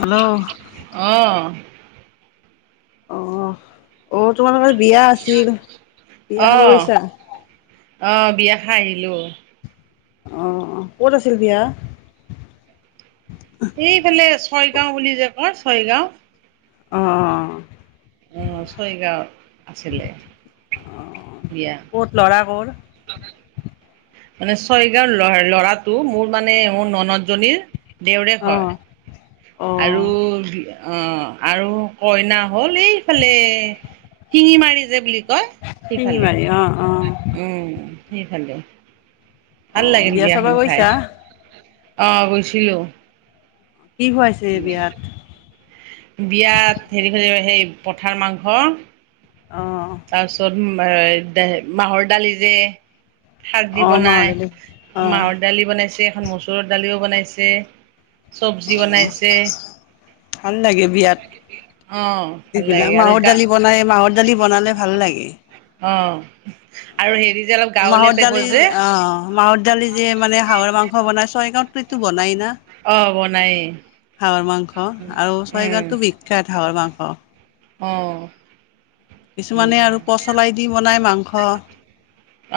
Hello অ, অ অ তোমালোকে বিয়া আছিল, বিয়া খাব অ', গৈছা। অ বিয়া খাই আহিলো। অহ ক'ত আছিল বিয়া? এইফালে ছয়গাঁও বুলি যে কয় ছয়গাঁও। অ অ। অ', ছয়গাঁৱত আছিলে। বিয়া। ক'ত ল'ৰা কৰ? [unintelligible] মানে ছয়গাঁও ল ল'ৰাটো মোৰ মানে মোৰ ন ন জনীৰ দেওৰেক অ হয় অ আৰু অ আৰু কইনা হ'ল এইফালে শিঙি মাৰি যে বুলি কয় সিফালে। শিঙিমাৰী অ অ উম, সিফালে। অ বিয়া চাবা গৈছা? অহ গৈছিলো। কি খুৱাইছে বিয়াত উ বিয়াত হেৰি হৰে সেই পথাৰ মাংস অ তাৰপিছত [unintelligible] মাহৰ দালি যে খাৰ দি অ মাহৰ বনাই, দালি অ মাহৰ দালি বনাইছে, এখন মচুৰৰ দালিও বনাইছে। চব্জি বনাইছে। ভাল লাগে বিয়াত অ ভাল লাগে সেবিলাক আৰু মাহৰ গা দালি বনাই, মাহৰ দালি বনালে ভাল লাগে। অ আৰু হেৰিজ মাহৰ দালি অ'। মাহৰ দালি যে মানে হাঁহৰ মাংস বনাই ছয়গাঁওটো এইটো বনাইয়েই। অ' বনাইয়েই। হাঁহৰ মাংস আৰু ছয়গাঁওটো বিখ্যাত হাঁহৰ মাংস। অহ' কিছুমানে আৰু পচলাই দি বনাই মাংস।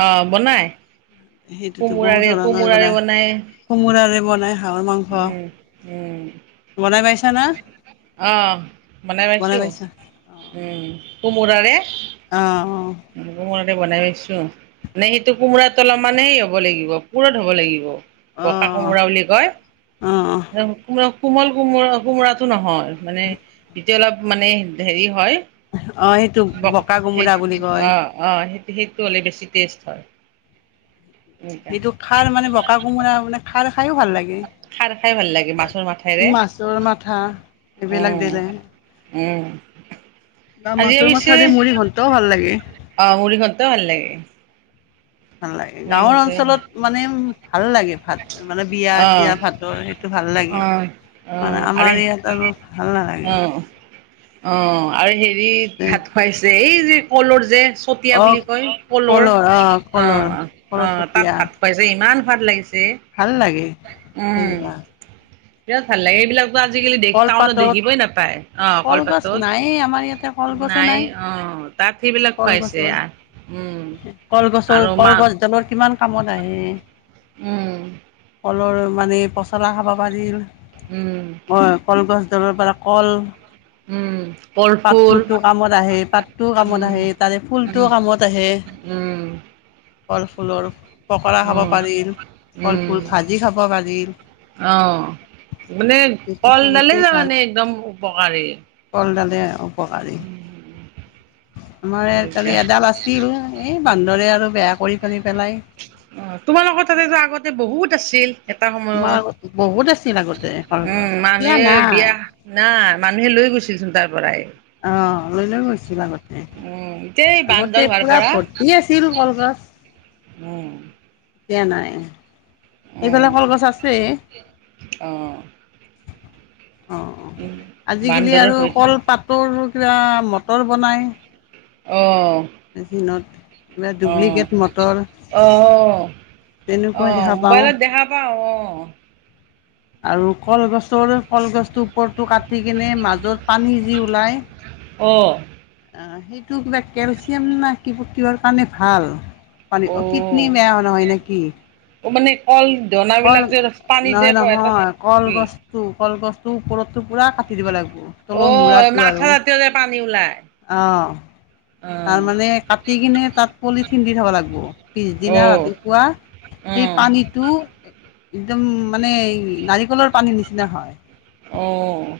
অ বনাই সেইটোতো বহুত কোমোৰাৰে ধৰণেৰে কোমোৰাৰে বনাই কোমোৰাৰে বনাই হাঁহৰ মাংস উম বনাই পাইছা না? আহ বনাই পাইছোঁ। উম, কোমোৰাৰে আহ [unintelligible] বনাই‌ পাইছোঁ, মানে সেইটো কোমোৰাটো অলপমানে সেই হ'ব লাগিব পুৰঠ হ'ব লাগিব। পকা অ', কোমোৰা বুলি কয়। অ', অ', কোমল কোমোৰা কোমোৰাটো নহয়। মানে এতিয়া অলপ মানে হেৰি হয়। অ' সেইটো বকা কোমোৰা বুলি কওঁ। অ' অ' সেইটো সেইটো হ'লে বেছি টেষ্ট হয়। এনেকা সেইটো সাৰ মানে বকা কোমোৰা মানে সাৰ খাইয়ো ভাল লাগে, খাৰ খাই ভাল লাগে মাছৰ মাথাৰে মাছৰ মাঠা এইবিলাক উম দিলে উম। বা মাছৰ মাঠা দি মূৰিঘন্টও ভাল লাগে। অ' মূৰিঘণ্টাও ভাল লাগে। ভাল লাগে মুৰি গাওঁৰ ঘন্ট অঞ্চলত মানে ভাল লাগে ভাত। মানে বিয়া অঁ চিয়া ভাতৰ সেইটো ভাল লাগে অঁ মানে আমাৰ ইয়াত আৰু ভাল নালাগে। অ' অ' আৰু হেৰি ভাত খুৱাইছে এই যে কলৰ যে চতিয়া অ বুলি কয় কলৰ অ' অ' তাত ভাত খুৱাইছে ইমান খোৱাদ লাগিছে। দে। ভাল লাগে সেইবা বিৰাত ভাল লাগে, সেইবিলাকতো আজিকালি দেখিব টাউনত কলপাতত দেখিবই নাপায় অ কলগছ নায়েই আমাৰ ইয়াতে কলপাতত কলগছে নাই অঁ তাত সেইবিলাক খুৱাইছে। কলগছৰ উম কলগছৰ আৰু মা কলগছডালৰ কিমান কামত আহে। উম। কলৰ মানে পচলা খাব পাৰিল উম অ কলগছ তাৰ পৰা কল-' উম কলফুল পাতটোতো কামত আহে পাতটোও উ কামত আহে তাৰে উ ফুলটোও উম কলফুলৰ পকৰা খাব উম পাৰি কলফুল উম ভাজি খাব পাৰি। অ', মানে কলদালে যে মানে একদম উপকাৰী,, পাৰি আমাৰ তাৰে এদাল আছিল এই বান্দৰে আৰু সৰি খিনি পেলাই অ তোমালোকৰ তাতেতো আগতে বহুত আছিল এটা তোমাৰ সময়ত আগত বহুত আছিল আগতে উম কলগছ এতিয়া মানুহে নাই বিয়া না মানুহে গৈছিল চোন তাত। অ লৈ লৈ গৈছিল। উম, এতিয়া এই আগতে বান্দৰ হোৱাৰ পুৰা ভৰ্তি আছিল কলগছ। হম। দিয়া নাই এইফালে কলগছ আছে। অ', অ উম, আজিকালি বান্দৰৰ আৰু সৈতে কলপাতৰ কিবা মটৰ বনাই। অ মেচিনত,, কিবা অ', ডুপ্লিকেট মটৰ অ'। তেনেকুৱাই অ', দেখা পাওঁ মোবাইলত দেখা পাওঁ, অ'। আৰু কলগছৰ কলগছটোৰ ওপৰটো কাটি কিনে মাজত পানী যি ওলায় অ'। অ', সেইটো কিবা কেলচিয়াম না কি-কিহৰ কাৰণে ভাল। পানী অ', কিতনি বেয়া নহয় নেকি? মানে কল কল, ধনাবিলাক যে পানী যে নহয় এটা নহয়, কি কলগছটো কলগছটো ওপৰতো পুৰা কাটি দিব লাগ অ', মাথা ৰাতিও যে পানী ওলাই অ', তাৰ অ' মানে কাটি কিনে তাত পলিথিন দি থ'ব লাগব। পিছদিনা অ' ৰাতিপুৱা, সেই অ' পানীটো, একদম মানে নাৰি লৰ পানীৰ নিচিনা হয়। অ'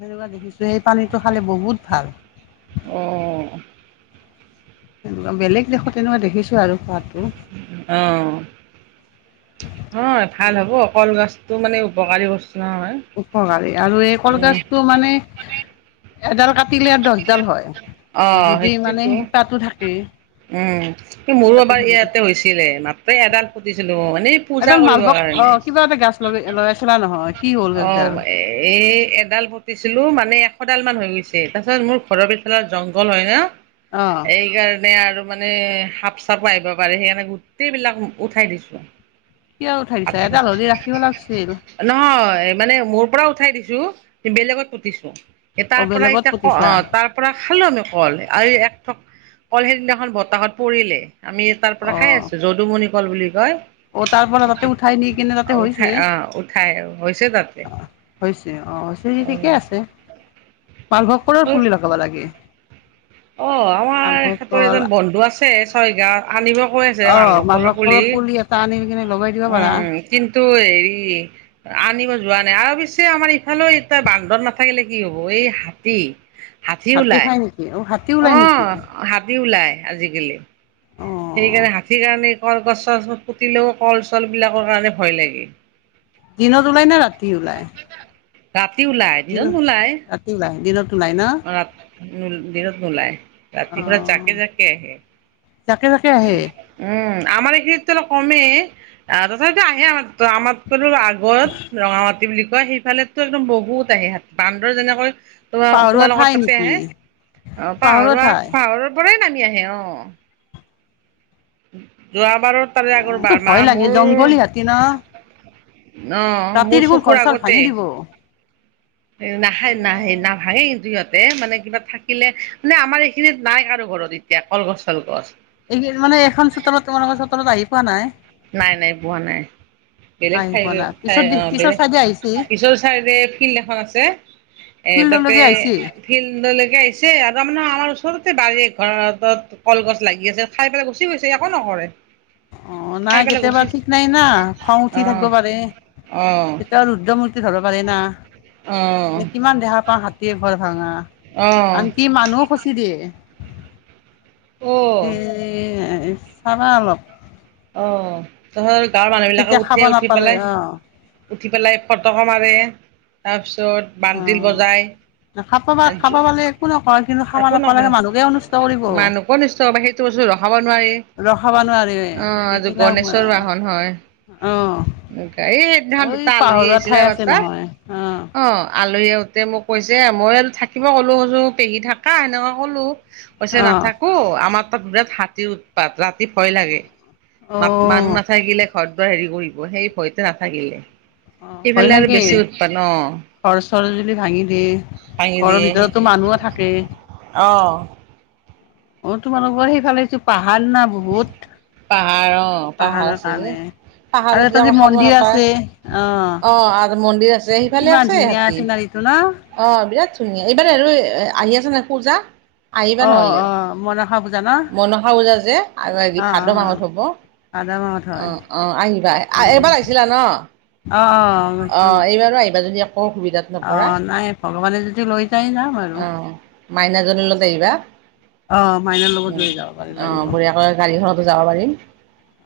তেনেকুৱা দেখিছো, সেই পানীটো খালে বহুত ভাল। অ'। বেলেগ দেশত তেনেকুৱা দেখিছোঁ আৰু পোৱাত অ'। অ', ভাল হ'ব, কলগছটো মানে উপকাৰী বস্ উপকাৰী আৰু এই কলগছতটো মানে এডাল কা তিলে দছডাল হয়, অ' যদি মানে সেইটোতো শিপাটো থাকে। উম, এই মোৰো শিপাটো এবাৰ থাকিলে ইয়াতে হৈছিলে, মাত্ৰ এডাল পুটিছিলো এডাল মালভোক, অ', কিবা এটা গাছ লগাই-লগাইছিলা ন অ', এ-এই এডাল পুতিছিলো, মানে এ সডাল মান হৈ গৈছে, তাৰপিছত মোৰ ঘৰৰ পিছালত জংঘল হয় ন, অ এইকাৰ মানে আৰু মানে সাপ চাপো আহিব পাৰে, সেইকাৰণে গোটেইবলাক উঠাই দিছোঁ। কিয় উঠাইছা, কাটি এডাল হ'লেও ৰাখিব লাগছিল। নহয় মানে মোৰ পৰা উঠাই দিছো, বেলেগত পুতিছো। এ অ তাৰ পৰা বেলেগত এতিয়া, পুতিছা অ' তাৰ পৰা খালো আমি কল, আৰু একঠক কল সেইদিনাখন বতাহত পৰিলে। আমি তাৰ পৰা অ খাই আছো, যদুমণি কল বুলি কয়। অ', তাৰ পৰা তাতে সেইটো উঠাই নি কেনে তাতে উঠাই হৈছেই। আহ উঠাই হৈছে তাতে অ' হৈছে, অ', হৈছে যদি অ। ঠিকেই আছে। মালভোগ কলৰ পুলি লগাব লাগে। অ', আমাৰ মালভোগ এখেতৰ কল এজন বন্ধু আছে ছয়গাঁৱৰ, আনিব হৈ আছে অ মালভোগ কলৰ পুলি, এটা আনি কিনে লগাই দিব উম পাৰা উম, কিন্তু এইটো হেৰি, আনিব যোৱা নাই, আৰু পিছে আমাৰ ইফালেও এতিয়া বান্দৰ নাথাকিলে কি হ'ব, এই এই হাতী হাতী খাই নেকি, অ' হাত অ', হাতী ওলাই আজিকালি। অ সেইকাৰণে হাতীৰ কাৰণে কলগছ-চছবোৰ পুতিলেও কল চল বিলাকৰ কাৰণে ভয় লাগে। দিনত ওলাই নে ৰাতি ওলাই? ৰাতি ওলাই দিনত, নোলায়। ৰাতি ওলাই দিনত নোলায় ন? নেউল দিনত নোলায়, অ ৰাতি পুৰা জাকে জাকে আহে। জাকে জাকে আহে উম। আমাৰ এইখিনিতটো অলপ কমেই, আ-তথাপিতো আহে আমাৰ তাতো-আমাৰ তাৰো আগত, ৰঙা মাটি বুলি কয়, সেইফালেটো একদম বহুত আহে হাট-বান্দৰ যেনেকৈ পাহৰুৱা তোমা-তোমালোকৰ ঠাই তাতে, নেকি অ' পাহৰুৱা ঠাই পাহৰুৱা-পাহাৰৰ পৰাই নামি তি আহে অ'। যোৱাবাৰৰ তাৰে আগৰ অ বাৰ মা ভয় লাগে মোৰ জংঘলী হাতী ন অ ৰাতি মোৰ দেখোন ঘৰ চৰ ভাঙি দিব। এ নাখায় নাহে অ', নাভাঙে কিন্তু সিহঁত হে মানে কিবা থাকিলে মানে আমাৰ এইখিনিত নাই কাৰো ঘৰত এতিয়া কলগছ চলগছ এই মানে এখন চোতালত তোমালোকৰ চোতালত আহি পোৱা নাই নাই নাই পোৱা নাই বেলেগ আহি ঠাই পোৱা নাই ঠাই পিছত অ পিছৰ বেলেগ চাইডে আহিছে পিছৰ চাই ফিল্ড এখন এ আছে এ তাতে ফিল্ডলৈকে আহিছে ফিল্ডলেকে আহিছে আৰু তাৰমানে আমাৰ ওচ ওচৰতে বাৰীয়ে ঘত কলগছ লাগি আছে খাই পেলাই গুচি গৈছে একো নকৰে অ খাই নাই পেলাই কেতিয়াবা গুচি ঠিক নাই না খং উঠি অ থাকিব পাৰে অ কেতিয়া ৰুদ্ৰমু ধৰব পাৰি না অ কিমান দেহা পাওঁ হাতীয়ে ঘৰ ভাঙা অ আনকি অ মানু হ কুচি দিয়ে এ চাবা অলপ, অ ধৰ, গাঁৱৰ মানুহবিলাকে তেতিয়া খাব উঠে উঠি নাপালে পেলাই অ উঠি পেলাই ফটকা মাৰে তাৰপিছত, ত অ বান্তল বজাই, খাব পা খাব পালে একো নকয় কিন্তু খাব একো নাপালে নকৰে মানুহকে অনিষ্ট কৰিব মানুহ কো নিষ্টয় হ সেইটো বস্তু ৰখাব, নোৱাৰি ৰখাব নোৱাৰে অ এইবিলাক গনেশৰ বাহন হয়। অ এইদিনা এই দুটা আলহী পাহৰুৱা আহিছিলে ঠাই আমাৰ আছে তাত নহয় অ আল, আলহী আহোতে মোক কৈছে মই থাকিব ক'লোৰ পেহী থাকা সেনেকে কলো। কৈইছে অ', নাথাকো আমাৰ তাত বিৰাট হাতীৰ উৎপাত ৰাতি ভয় লাগে। মা মানুহ অ', নাথাকিলে ঘৰত বাৰ হেৰি কৰিব সেই ভয়তে নাথাকিলে। অ', ভয় সেইফালে আৰু লাগে বেছি উৎপাদ ন। ঘৰ চৰ যুলি ভাঙি দিয়ে ঘৰৰ ভিতৰতো মানুহো থাকে। অহ অ তোমালোকৰ সেইফালেছো পাহাৰ না বহুত, পাহাৰ অ পাহাৰ পাহাৰৰ আছে যে। কাৰণে আৰু পাহাৰত এটা যাব যে খাব মন্দিৰ আছে নাপায় অ আৰু মন্দিৰ আছে সেইফালে ইমান আছে ধুনীয়া ইহতি [unintelligible] অ বিৰাট ধুনীয়া এইবাৰ আৰু আহি আছে নে পূজা আহিবা অ', নহলে অ', মনসা পূজা ন মনসা পুজাত যে আৰ আইবি অ', ভাদ অ', মাহত হ'ব ভাদ মাহত হয় আহ আহ আহিবা অ', এবাৰ আহিছিলা ন। অ', অ গৈছো এইবাৰো আহিবা যদি। অসুবিধাত নপৰা অ', নাই ভগৱানে যদি লৈ যায় যাম আৰু অ মাইনাজনিলগত আহিবা। অ', মাইনাৰ লগত উ লৈ যাব পাৰি অ লাগিব বঢ়িয়াকৈ গাড়ীখনতো যাব পাৰিম।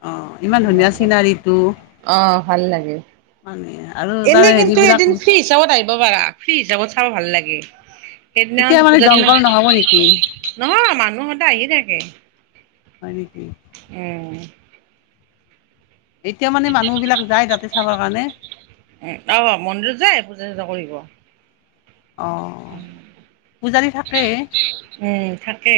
অ', ইমান ধুনীয়া চিনাৰীটো অ ভাল লাগে। মানে আৰু তাৰ এনে কিন্তু হেৰিবিলাক এদিন ফ্ৰী হিচাপত আহিব পাৰা ফ্ৰী হিচাপত চাব ভাল লাগে। সেইদিনা এতিয়া মানে পূজাৰ দিনা জংঘল নহ'ব নেকি নহয় মানুহতে আহি থাকে হয় নেকি? উম তেতিয়া মানে মানুহ বিলাক যায় তাতে চাবৰ কাৰণে। উম, অহ, মন্দিৰত যায় পূজা চুজা কৰিব। অ', পূজাৰী থাকে উম থাকে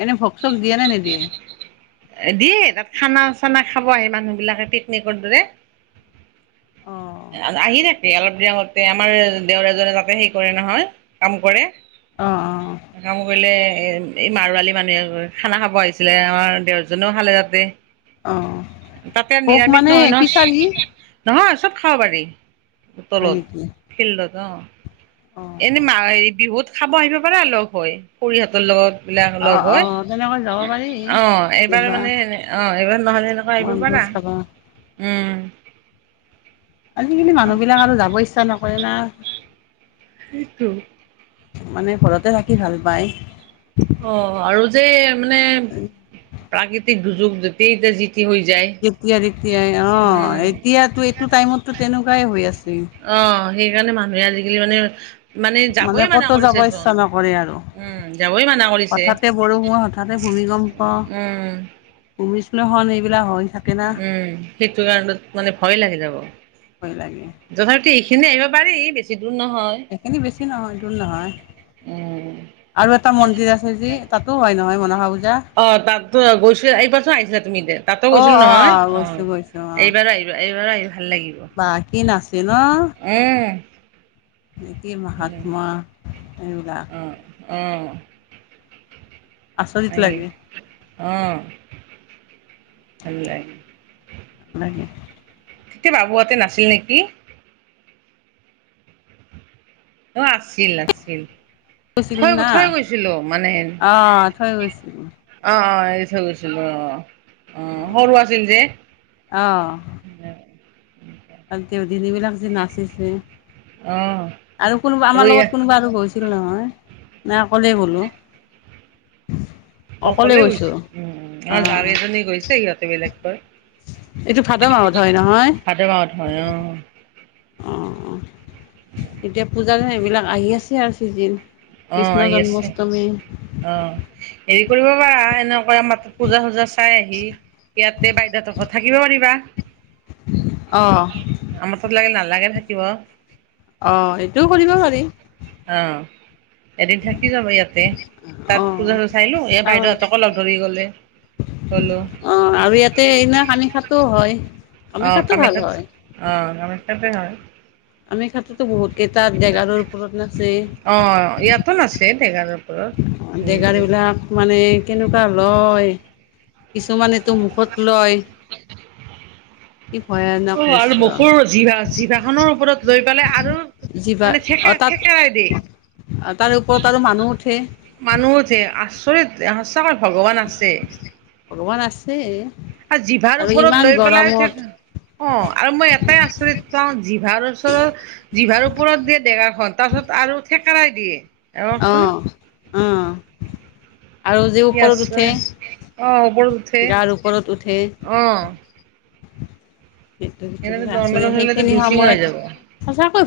এনে ভোগ চোগ দিয়ে নে নিদিয়ে? [unintelligible] দিয়ে তাত খানা চানা খাব আহি মানুহ বিলাকে পিকনিকৰ দৰে অ', আ আহি থাকে অলপ দিন আগতে আমাৰ দেওৰ এজনে তাতে সেই কৰে নহয় কাম কৰে অ', অ বোলে এ, এই মাৰোৱলি মানুহে খানা খাব আহিছিলে আমাৰ দেওৰজনেও খালে তাতে। অ', অ', তাতে ভোগ নিৰামিষ মানে নহয় নহ খিচাৰি নহয় চ খাব পাৰি হয় তলত নেকি? ফিল্ডত অ এনে অ', মা হেৰি বিহুত খাব আহিব পাৰ এতে লগ হৈ খৰিহঁতৰ লগত বিলাক অ', লগ হৈ অ', তেনেকৈ যাব পাৰি অ, এইবাৰ কেতিয়াবা মানে এনে অ, এইবাৰ নহলে এনেকুৱা আহিব পাৰা। বনভোজ খাব উম আজিকালি মানুহ বিলাক আৰু যাব ইচ্ছা নকৰে না সেইটো মানে ঘৰতে থাকি ভাল পাই। অ' আৰু যে এ মানে প্ৰাকৃতিক দুৰ্যোগ, যতে এতিয়া যি টি হৈ যায় যেতিয়াই তেতিয়াই অঁ, উম। এতিয়াটো এইটো টাইমতো তেনেকুৱাই হৈ আছে। অঁ সেইকাৰণে মানুহে আজিকালি মানে মানে যাবই মানা কতো যাব কৰিছে চোন। ইচ্ছা নকৰে আৰু। উম, যাবই মানা কৰিছে হঠাতে বৰষুণ হঠাতে ভূমিকম্প উম। ভূমিশ্লেষন এইবিলাক হয়। উম সেইটো কাৰণত মানে ভয় লাগে যাব। ভয় লাগে তথাপিও এইখিনি আহিব পাৰি বেছি দূৰ নহ এখিনি বেছি নহয়। দূৰ নহয়। উম। আৰু এটা মন্দিৰ আছে যি, তাতো হয় নহয় মন অঁ তাতটো আ গৈছোঁ। এইবাৰচোন আহিছিলা তুমি এতে, তাতো অ গৈছিলো অ নহয়। অঁ গৈছো গৈছো অ এইবাৰো আহিবা। এইবাৰো আহি ভাল লাগিব বা কি নাচে ন উম। [unintelligible] মহাত্মা। এইবিলাক। অ অ'। আছৰিত লাগে। অঁ, ভাল লাগে। ভাল লাগে তেতিয়া বাবুহঁতে নাছিল নেকি? অ' আছিল, আছিল। গৈছিলো থৈ গ, না থৈ গৈছিলো মানে অ থৈ গৈছিলো অঁ অঁ দি থৈ গৈছিলো অ'। অ' সৰু আছিল যে। অ আৰু দেউদিদি বিলাক যে নাচিছি। অ আৰু কোনোবা, আমাৰ ৰৈ লগত কোনোবা আৰু গৈছিল নহয়। নাই অকলেই গ'লো। অকলে গৈছ। উ, উ, অ' অঁ যাৰ কেইজনী গৈছে সিহঁতে বেলেগকৈ। এইটো ভাদ মাহত হয় নহয়? ভাদ মাহত হয় অ অ অ এতিয়া পূজাৰ সেইবিলাক আহি আছে আৰ চিজিন। কৃষ্ণ জন্মাষ্টমী অঁ হেৰি কৰিব পাৰা, এনেকুৱা আমাৰ তাত পূজা চূজা চাই আহি ইয়াতে বাইদেউহঁতৰ ঘৰত থাকিব পাৰিবা। অঁ আমাৰ তাত লাগে নালাগে থাকিব। অ' সেইটোও কৰিব পাৰি। অঁ। এদিন থাকি যাব ইয়াতে। তাত অঁ পূজাটো চাইলো, এয়া বাইদেউহঁতকো লগ ধৰি গ'লে। হেল্লো অঁ আৰু ইয়াতে সেইদিনা কামাখ্যাটো হয়। অ কামাখ্যাতো ভাল কামাখ্যাত, হয় অঁ কামাখ্যাতে হয়। কামাখ্যাতেটো বহুতকেইটা দেগাৰৰ ওপৰত নাচে। অ', ইয়াতো নাছে ঢেকাৰ ওপৰত অ নিজে ডেগাৰবিলাক মানে কেনেকুৱা লয়। কিছুমানেটো মুখত লয়। [inaudible] কি ভয়ানক অ' আৰু দৃশ্য মুখৰ জিভা, জিভাখনৰ ওপৰত লৈ পেলাই আৰু যিবা মানে অ থেকেৰা, তাত থেকেৰাই দিয়ে। তাৰে ওপৰত আৰু মানুহ উঠে। মানুহ উঠে। আচৰিত! সঁচা কথা ভগৱান আছে। ভগৱান আছে আৰু জিভাৰ ওপৰত ইমান লৈ পেলাই গৰমত থাক, অঁ আৰু মই এটাই আচৰিত পাওঁ জিভা ওপৰত জিভাৰ ওপৰত যে ডেগাৰখন, তাপিছত আৰু থেকেৰাই দি। অ' অ ককচোন। অ' আৰু যে কি ওপৰত আছে উঠে। অ' ওপৰত উঠে গাৰ ওপৰত উঠে। অ' ইটো সিটো এনেকে কিবা আছৰি নৰ্মেলত হ'লেতো সেইখিনি দুচিঙা সময়ত হৈ যাব। সঁচা